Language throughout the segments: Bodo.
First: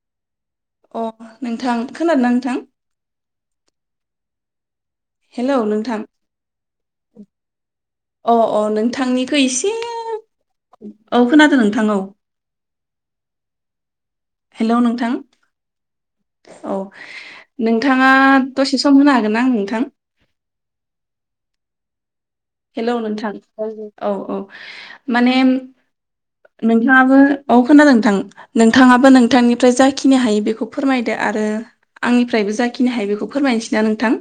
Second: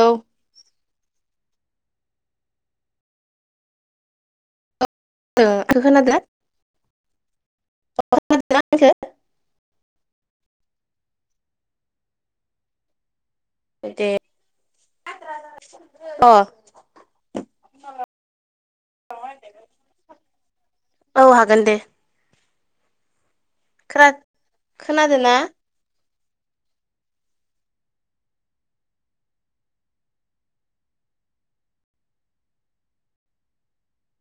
औ। अ नोंथां खोनादोंना नोंथां? हेलौ आंखौ नोंथां खोनादों आंखो अ अ नोंथांनि एसे औ खोनादों नोंथां औ। दे। हेल' नोंथां? अह। औ नोंथाङा दसे सम होनो हागोनना आं नोंथां? औ हागोन दे। हेलौ नोंथां खोना औ औ खोनादोंना माने नोंथाङाबो अ खोनादों थां। नोंथाङाबो नोंथांनिफ्राय जाखिनि हायो बेखौ फोरमायदो आरो आंनिफ्रायबो जाखिनि हाया बेखौ फोरमायनोसैना नोंथां।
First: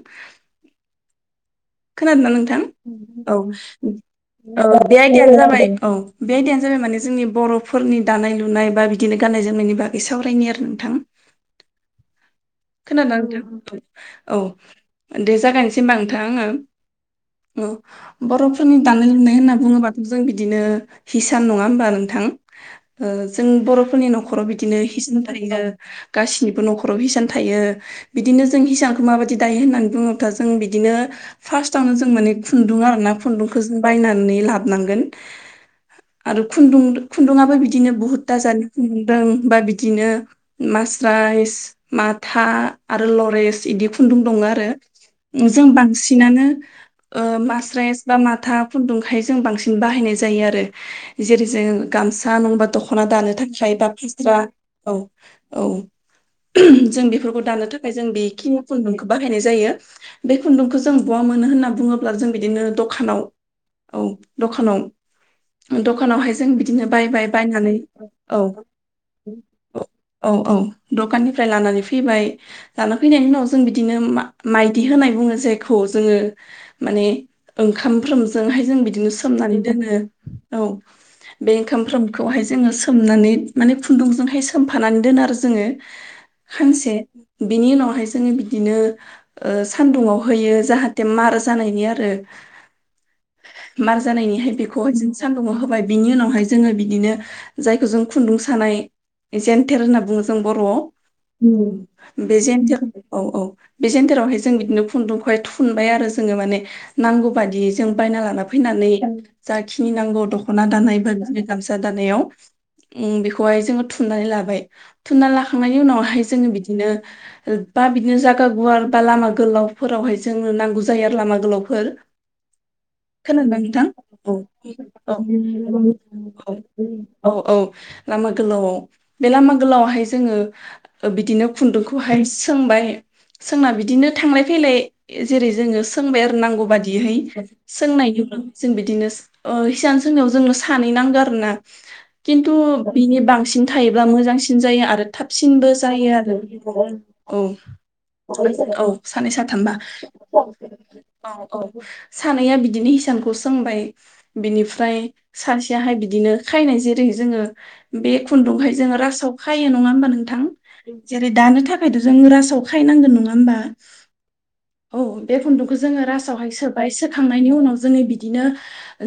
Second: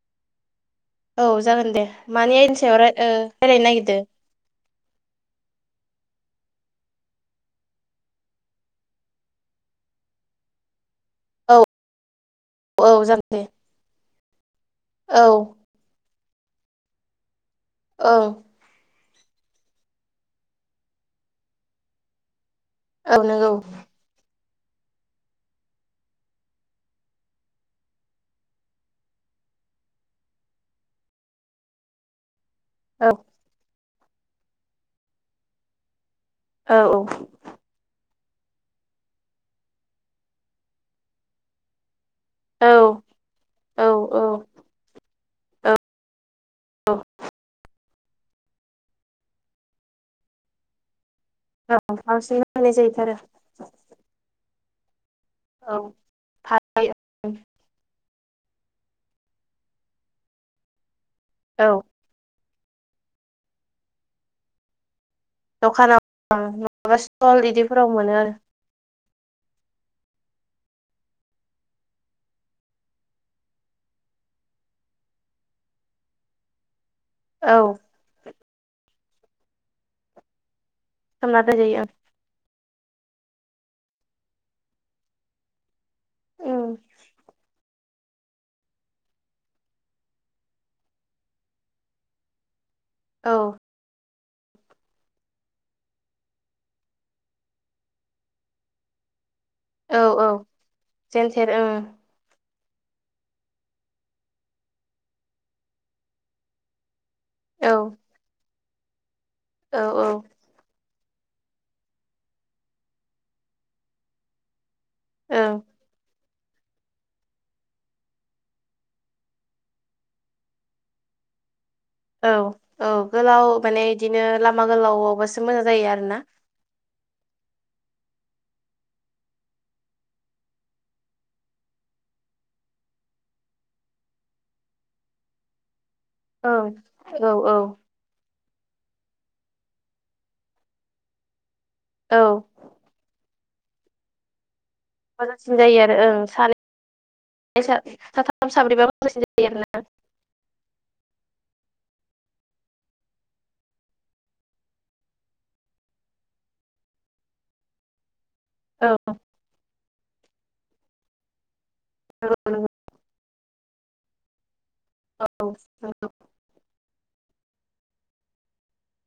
औ जागोन दे खोनादोंना मानियानि नोंथां सायाव राय ओ औ। रायलायनो नागिरदो औ बे आयदानो जाबाय औ बे आयदायानो जाबाय माने जोंनि बर'फोरनि दानाय लुनाय बा बिदिनो गाननाय जोमनायनि बागै सावरायनि आरो नोंथां। औ। औ जागोन खोनादोंना दे नोंथां? औ औ दे जागायनोसै होनबा नोंथां आङो। औ बर' फोरनि दानाय लुनाय होनना बुङोबाथ' जों बिदिनो हिसान नङा होनबा नोंथां? औ जों बर'फोरनि न'खराव बिदिनो हिसान थारि गासिनिबो न'खराव हिसान थायो। बिदिनो जों हिसांखौ माबायदि दायो होननानै बुङोब्ला जों बिदिनो फार्स्टावनो जों माने खुन्दुं आरो ना औ खुन्दुंखौ जों बायनानै लाबोनांगोन। आरो खुन्दुं औ औ औ खुन्दुङाबो बिदिनो बुहुत दाजानायखौ मोनदों बा बिदिनो मास्राइस माथा औ आरो लरेस बिदि औ खुन्दुं औ औ दङ आरो जों बांसिनानो मास्राइस बा माथा खुन्दुंखाय जों बांसिन बाहायनाय जायो आरो। जेरै जों गामसा बांसिन नङाबा बाहायनाय दख'ना जायोथारो दानो थाखाय बा फास्रा औ औ। फालि जों बेफोरखौ दानो थाखाय जों बेखिनि खुन्दुंखौ बाहायनाय जायो बे खुन्दुंखौ जों जों बहा मोनो औ होननानै बुङोब्ला जों बिदिनो दखानाव औ दखानाव दखानाव दखानावहाय जों बिदिनो माबा बायबाय स्टल बायनानै बिदिफोराव मोनो आरो औ औ औ दखाननिफ्राय लानानै फैबाय लाना फैनायनि उनाव जों बिदिनो माइदि होनाय बुङो जायखौ जोङो माने औ ओंखामफ्रोमजोंहाय जों बिदिनो सोमनानै दोनो औ सोमना बे दोनजायो ओंखामफ्रोम बेखौहाय जोङो सोमनानै माने खुन्दुंजोंहाय सोमफानानै दोन आरो जोङो ओं सानसे बिनि उनावहाय जोङो बिदिनो सान्दुंङाव होयो जाहाथे मार जानायनि औ आरोार जानायनिहाय बेखौहाय जों सान्दुंङाव होबाय बिनि उनावहाय जोङो बिदिनो जायखौ जों खुन्दुं सानाय जेन्थेर होनना औ बुङो औ जों बर'आव जेन्थेर ओम ओं बे जेन्थेर औ औ बे जेन्टेरावहाय जों बिदिनो खुन्दुंखौहाय थुनबाय आरो जोङो माने नांगौ बादियै औ जों बायना लाना फैनानै औ जाखिनि औ नांगौ दख दख'ना दानाय बा बिदोनो गामसा दानायाव ओ बेखौहाय जोङो थुननानै लाबाय थुनना ओं लाखांनायनि उनावहाय जोङो बिदिनो ओ बा बिदिनो जायागा गुवार बा लामा गोलावफोरावहाय जोंनो नांगौ जायो आरो लामा गोलावफोर औ औ गोलाव खोनोदोंना माने इदिनो लामा नोंथां औ गोलावबासो मोजां जायो आरोना औ औ औ औ लामा गोलावआव बे लामा गोलावहाय जोङो बिदिनो खुन्दुंखौहाय सोंबाय सोंना बिदिनो थांलाय फैलाय जेरै जोङो सोंबाय आरो नांगौ ओं औ बादियैहाय औ सोंनायनि उनाव जों बिदिनो ओ हिसान सोंनायाव जोंनो सानै नांगौ आरो ना औ खिन्थु बिनि बांसिन थायोब्ला मोजांसिन जायो आरो मोजांसिन थाबसिनबो आरो जायो ओं सानै आरो औ साथाम स साब्रैबा औ मोजांसिन सानै जायो साथामबा आरोना औ औ सानैया बिदिनो हिसानखौ सोंबाय बिनिफ्राय सासेयाहाय बिदिनो खायनाय जेरै जोङो बे खुन्दुंखाय जोङो औ रासाव खायो नङा होमबा नोंथां जेरै दानो थाखाय थाखायथ' जों नंगौ रासोआव नंगौ खायनांगोन नङा हबा औ बे खुन्दुंखौ जोङो नंगौ रासोआव हाय सोबाय सोखांनायनि उनाव जोङो बिदिनो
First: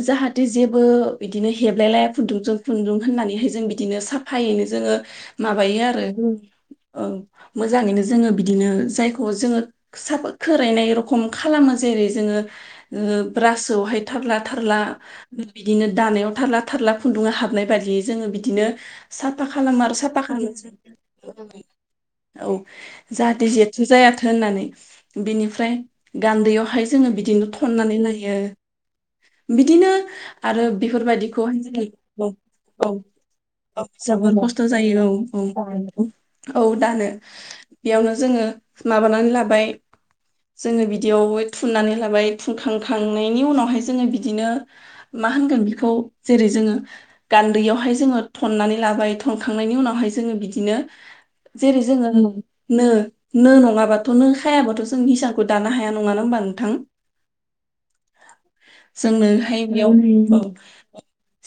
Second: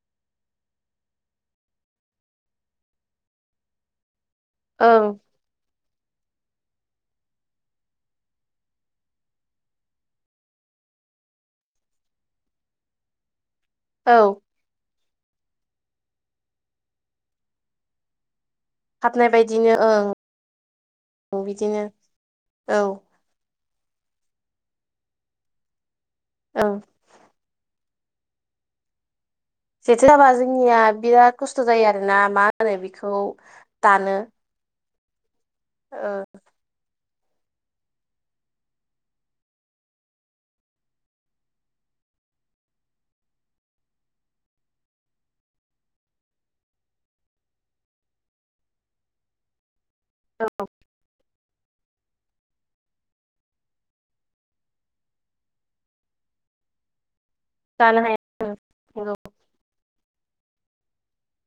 जाहाथे जेबो बिदिनो हेबलाय लाया खुन्दुंजों खुन्दुं होननानैहाय जों बिदिनो साफ फायैनो जोङो ओं माबायो आरो ओ मोजाङैनो जोङो बिदिनो जायखौ जोङो साफ खोरायनाय रखम खालामो जेरै जोङो ओ ब्रासआवहाय औ थाब्ला थारला बिदिनो दानायाव थारला थारला खुन्दुङा हाबनाय बायदियै जोङो बिदिनो हाबनाय साफा बायदिनो खालामो आरो साफा ओं खालामनो बिदिनो औ जाहाथे जेथो जायाथों होननानै बिनिफ्राय ओं गान्दैयावहाय जोङो बिदिनो थननानै नायो बिदिनो जेथो जाबा आरो जोंनिया बिराद बेफोरबायदिखौहाय खस्थ' जायो जोंनि आरोना औ मा होनो औ बेखौ औ दानो जोबोर खस्थ' जायो औ औ ओ औ दानो बेयावनो जोङो माबानानै लाबाय जोङो बिदियाव थुननानै लाबाय थुनखांखांनायनि उनावहाय जोङो बिदिनो मा होनगोन बेखौ जेरै जोङो गान्दैयावहाय जोङो थननानै लाबाय थनखांनायनि उनावहाय जोङो बिदिनो जेरै जोङो नो नो नङाबाथ' नो हायाबाथ' जों हिसारखौ दानो हाया नङाना होमबा नोंथां [inaudible] दानो हाया नंगौ जोंनोहाय बेयाव औ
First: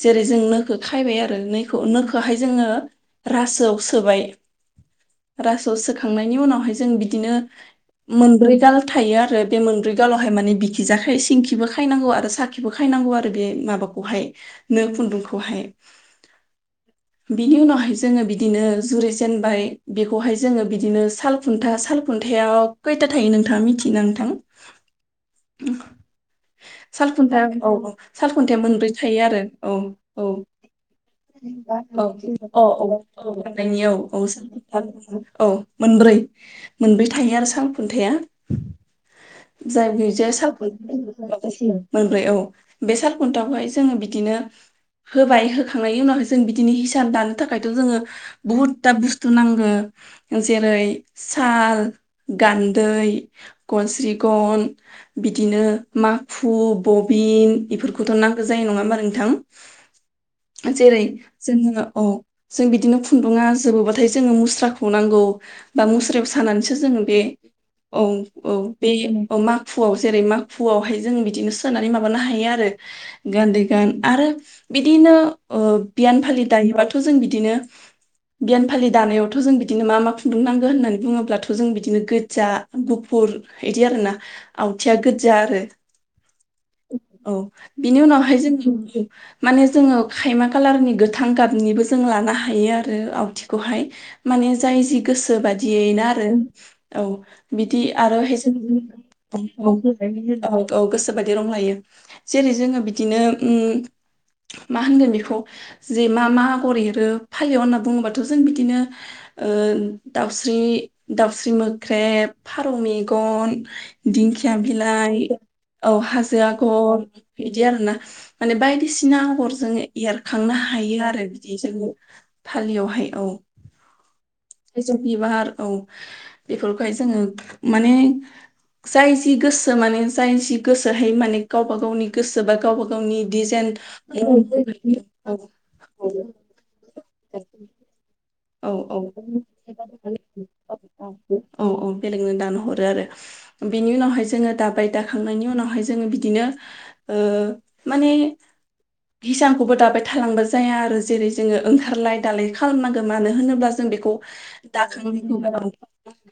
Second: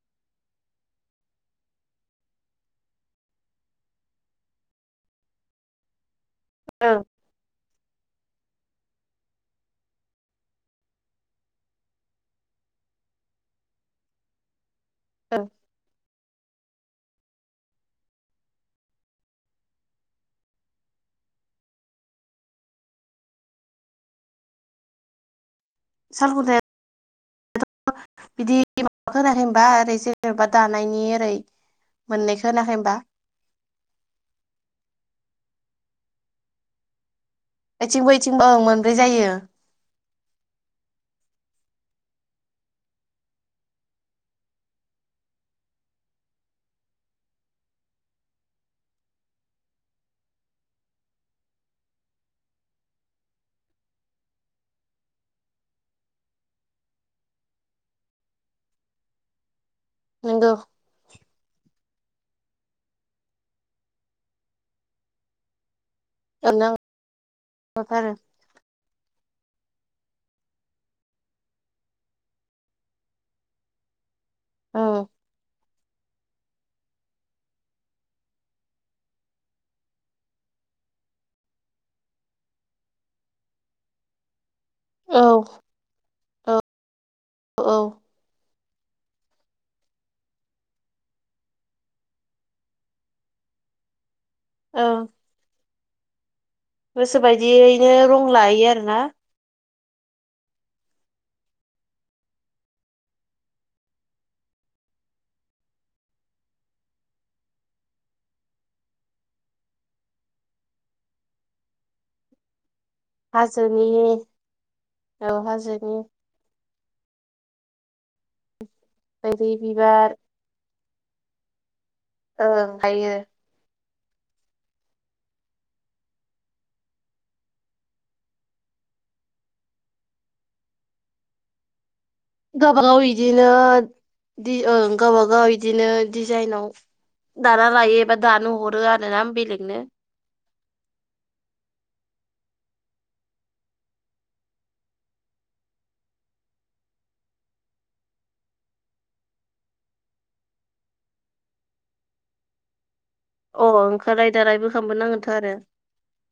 जेरै जों नोखौ खायबाय आरो खौ नोखौहाय जोङो रासोआव सोबाय रासोआव सोखांनायनि उनावहाय जों ओं बिदिनो मोनब्रै गाल थायो आरो बे मोनब्रै गालावहाय माने बिखि जाख सिंखिबो खायनांगौ आरो साखि खायनांगौ आरो बे माबाखौहाय नो ओं खुन्दुंखौहाय बिनि उनावहाय जोङो बिदिनो जुरि जेनबाय बेखौहाय जोङो बिदिनो साल खुन्था सालखुन्थायाव खैथा थायो नोंथाङा मिथियोना नोंथां [inaudible] [unintelligible] सालखुन्था औ औ सालखुन्थाया बिदि मोनब्रै माबा थायो आरो होनाखै होनबा औ ओरै औ जेनेबा दानायनि ओरै [unintelligible] मोननै औ खोनाखै अ होमबा अ औ गनायनि औ औ औ मोनब्रै मोनब्रै थायो आरो साल खुन्थाया ओइथिंबो ओइथिंबो ओं मोनब्रै जायो जाय गजाया [unintelligible] मोनब्रै औ बे सालखुन्थाखौहाय जोङो बिदिनो होबाय होखांनायनि उनावहाय जों बिदिनो हिसान दानो थाखायथ' जोङो बुहुद दाब बुस्थु नांगौ जेरै साल गान्दै गनस्रि गन, बिदिनो माखु, बबिन बेफोरखौथ' नांगौ जायो नङा होमबा नोंथां एस नंगौ जेरै जोङो औ जों बिदिनो खुन्दुङा जोबोबाथाय जोङो मुस्राखौ नांगौ। बा मुस्रायाव ओं सानानैसो जोङो बे औ नांथारो औ बे औ माखुआव जेरै माखुआवहाय जों बिदिनो सोनानै माबानो हायो आरो गान्दै गान आरो ओं बिदिनो ओ बियान फालि दायोबाथ' जों बिदिनो बियान फालि दानायावथ' जों बिदिनो मा मा खुन्दुं नांगो होननानै बुङोब्लाथ' जों बिदिनो गोजा गुफुर इदि आरो ना आवथिया औ गोजा आरो औ औ बिनि उनावहाय जोंङो माने जोङो खायमा खालारनि गोथां गाबनिबो जों लानो हायो आरो आवथिखौहाय माने जाय जि ओं गोसो बादियैनो आरो औ गोसो बिदि बायदियैनो रं आरोहाय जों लायो आरोना औ औ औ गोसोबायदि दिरूं लायो जेरै जोङो बिदिनो उम मा होनगोन बेखौ जे मा मा आगर एरो फालि होनना बुङोबाथ' जों बिदिनो ओ दाउस्रि दाउस्रि मोख्रेब फारौ मे गन हाजोनि दिंखिया बिलाइ औ औ हाजोनि हाजो आगर बिदि आरोना माने बायदिसिना बैग्रि आगर जोङो बिबार एरो खांनो हायो आरो बिदि जोङो ओं फालियावहाय हायो औ बेसर बिबार औ बेफोरखाय जोङो माने जाय जि गोसो माने जाय जि गोसोहाय माने गावबा गावनि गोसो बा गावबा गावबागाव गावनि डिजाइन इदिनोओ औ गावबागाव बिदिनो डिजाइनाव दाना लायो एबा दानो हरो आरो ना बेलेगनो। औ औ औ औ बेलेगनो दानो हरो आरो बेनि उनावहाय जोङो दाबाय दाखांनायनि उनावहाय जोङो बिदिनो ओ माने हिसांखौबो दाबाय थालांबा जाया आरो जेरै जोङो ओंखारलाय दालाय खालामनांगौ मानो अ होनोब्ला जों बेखौ ओंखार रायदा रायबो खालामब नांगोनथ' दाखांनायखौ आरो औ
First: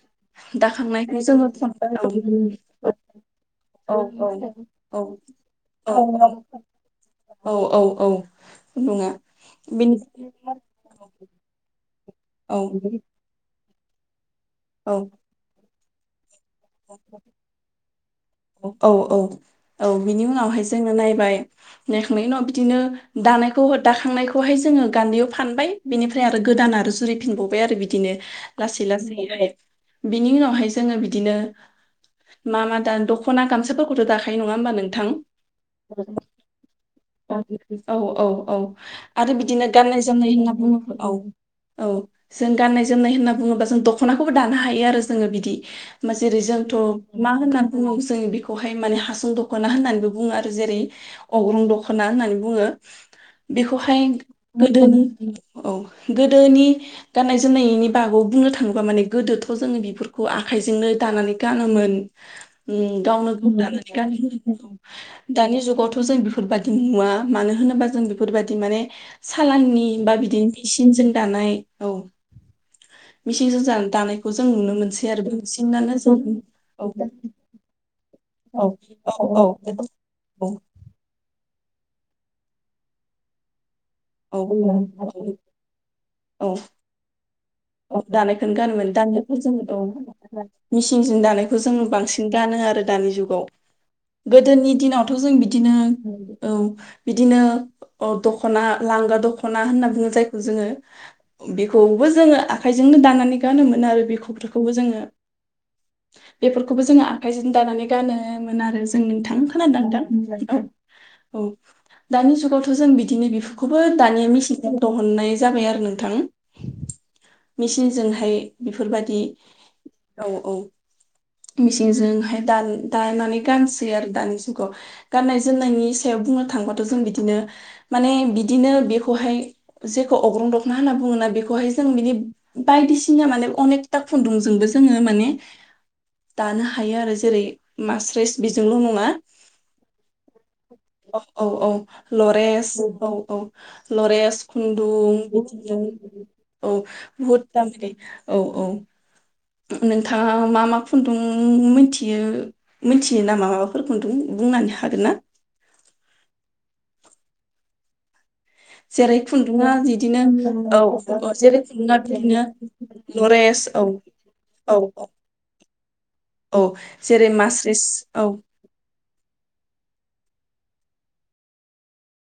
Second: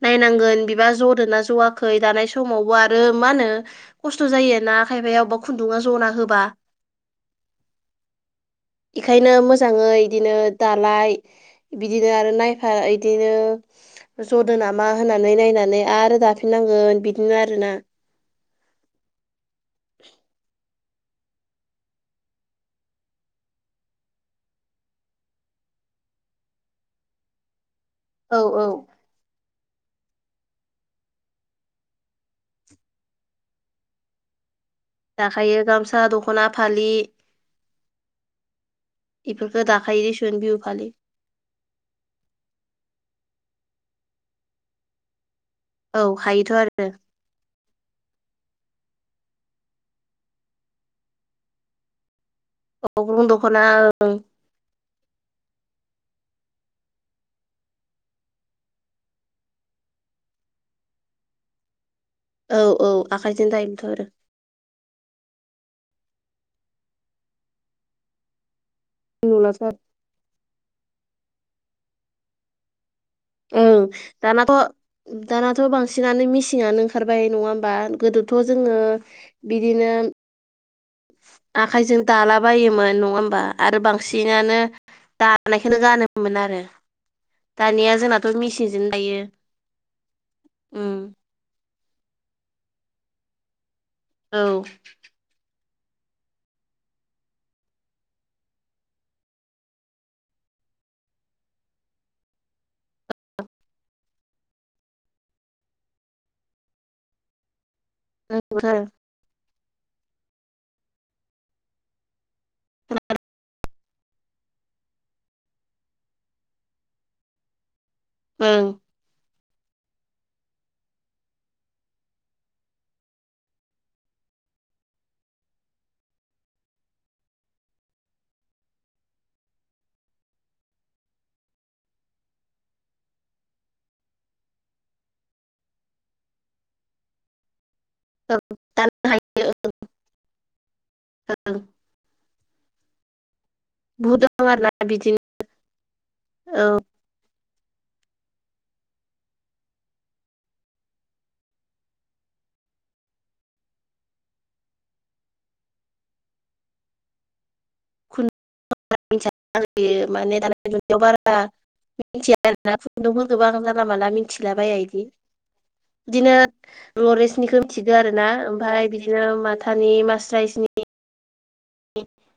नायनांगोन बिबा दाखांनायखौ जद ना जोङो ज'आखै दानाय समावबो आरो मा होनो औ खस्थ' औ जायो आरोना औ खायफाया अबेबा खुन्दुङा औ जना होबा औ औ औ नङा बेखायनो मोजाङै बेनि बिदिनो दा दालाय बिदिनो आरो औ नायफा बिदिनो जदो नामा औ होननानै नायनानै आरो दाफिननांगोन बिदिनो आरो ना औ औ औ बिनि उनावहाय जोंङनो नायबाय नायखांनायनि उनाव बिदिनो दानायखौ दाखांनायखौहाय जोङो गान्दैयाव फानबाय बेनिफ्राय आरो गोदान आरो जुरिफिनबावबाय आरो बिदिनो औ औ लासै लासैहाय बिनि उनावहाय जोङो बिदिनो मा मा दान द ख'ना गामसाफोरखौथ' दाखायो नंङा होमबा नों खायो गामसा दख'ना फालि औ औ औ आरो इफोरखौ बिदिनो गाननाय दाखायो जोमनाय दिसुन होनना बिहु बुङ फालि औ औ जों गाननाय जोमनाय होनना बुङोब्ला जों दख'नाखौबो दानो हायो आरो जोङो बिदि औ जेरै हायोथ' जोंथ' आरो मा होननानै बुङो जों बेखौहाय माने हासं दख'ना होननानैबो बुङो आरो जेरै अग्रं दख'ना होननानै बुङो। अग्रं दख'ना बेखौहाय ओं गोदोनि औ गोदोनि गाननाय जोमनायनि बागै बुंनो थाङोब्ला माने गोदोथ' जोङो बेफोरखौ आखाइजोंनो दानानै गानोमोन। औ औ उम गावनो आखाइजों दायोमोनथ' दानानै आरो गानो। दानि जुगावथ' जों बेफोरबायदि नुवा मानो होनोबा जों बेफोरबायदि माने नुलाथ' आरो सालाननि बा बिदिनो मिसिनजों दानाय औ। मिसिंजों ओं जानो दानायखौ जों दानाथ' नुनो मोनसै आरो दानाथ' जों बांसिनानो मिसिंङानो औ ओंखारबाय नंङा होम बा गोदोथ' औ जोङो औ बिदिनो औ। आखाइजों दाला बायोमोन नङा होमबा? आरो बांसिनानो औ दानायखौ गानोमोन आरो। दानिया अ जोंनाथ' दानायखौनो मेचिनजोंनो गानोमोन दायो दानिफोर जों औ उम मिसिंजों दानाय खो जों बांसिन गानो आरो दानि जुगाव औ गोदोनि दिनाव थ' जों बिदिनो औ बिदिनो अ दख'ना लांगा दख'ना होनना बुङो जायखौ जोङो बेखौबो जोङो आखाइजोंनो दानानै गानोमो आरो बेखौ बेखौबो जोङो। बेफोरखौबो जोङो आखाइजों दानानै गानोमोन नोंगौथार आरो जों नोंथां खोनादों नोंथां औ औ दानि जुगाव थ' जों बिदिनो बिफोरखौबो दानिया मेचनाव दिहुननाय जाबाय आरो नोंथां। मेसिनजोंहाय ओं बेफोरबायदि औ औ। मेचिनजोंहाय दान दानानै गानसै आरो दानि जुगाव। गाननाय जोमनायनि सायाव बुंनो थांबाथ' जों बिदिनो माने बिदिनो बेखौहाय जेखौ अग्रं दखना होनना बुङोना बेखौहाय जों बिदि बायदिसिना माने अनेकथा खुन्दुंजोंबो जोङो माने दानो हायो आरो जेरै मास्रेस औ बेजोंल' दानो नङा हायो औ औ ओं औ लरेस औ औ। बहुद लरेस दं आरोना खुन्दुं बिदिनो [unintelligible] औ। बहुद दाम दै औ औ। नोंथाङा मा मा खुन्दुं मिथियो मिथियो नामा माबाफोरखौ खुन्दुं बुंनानै हागोन ना? खुन [inaudible] खुन्दुङा [unintelligible] बिदिनो खुन्दुंफोरखौबो औ औ आं जेरै खुन्दुङा जानला बिदिनो मोनला लरेन्स औ मिथिला औ बाया औ बिदि। बिदिनो औ जेरै लरेन्सनिखौ मास्रिस मिथिगौ आरो ना औ ओमफ्राय बि बिदिनो माथानि मास्राइसनि [inaudible]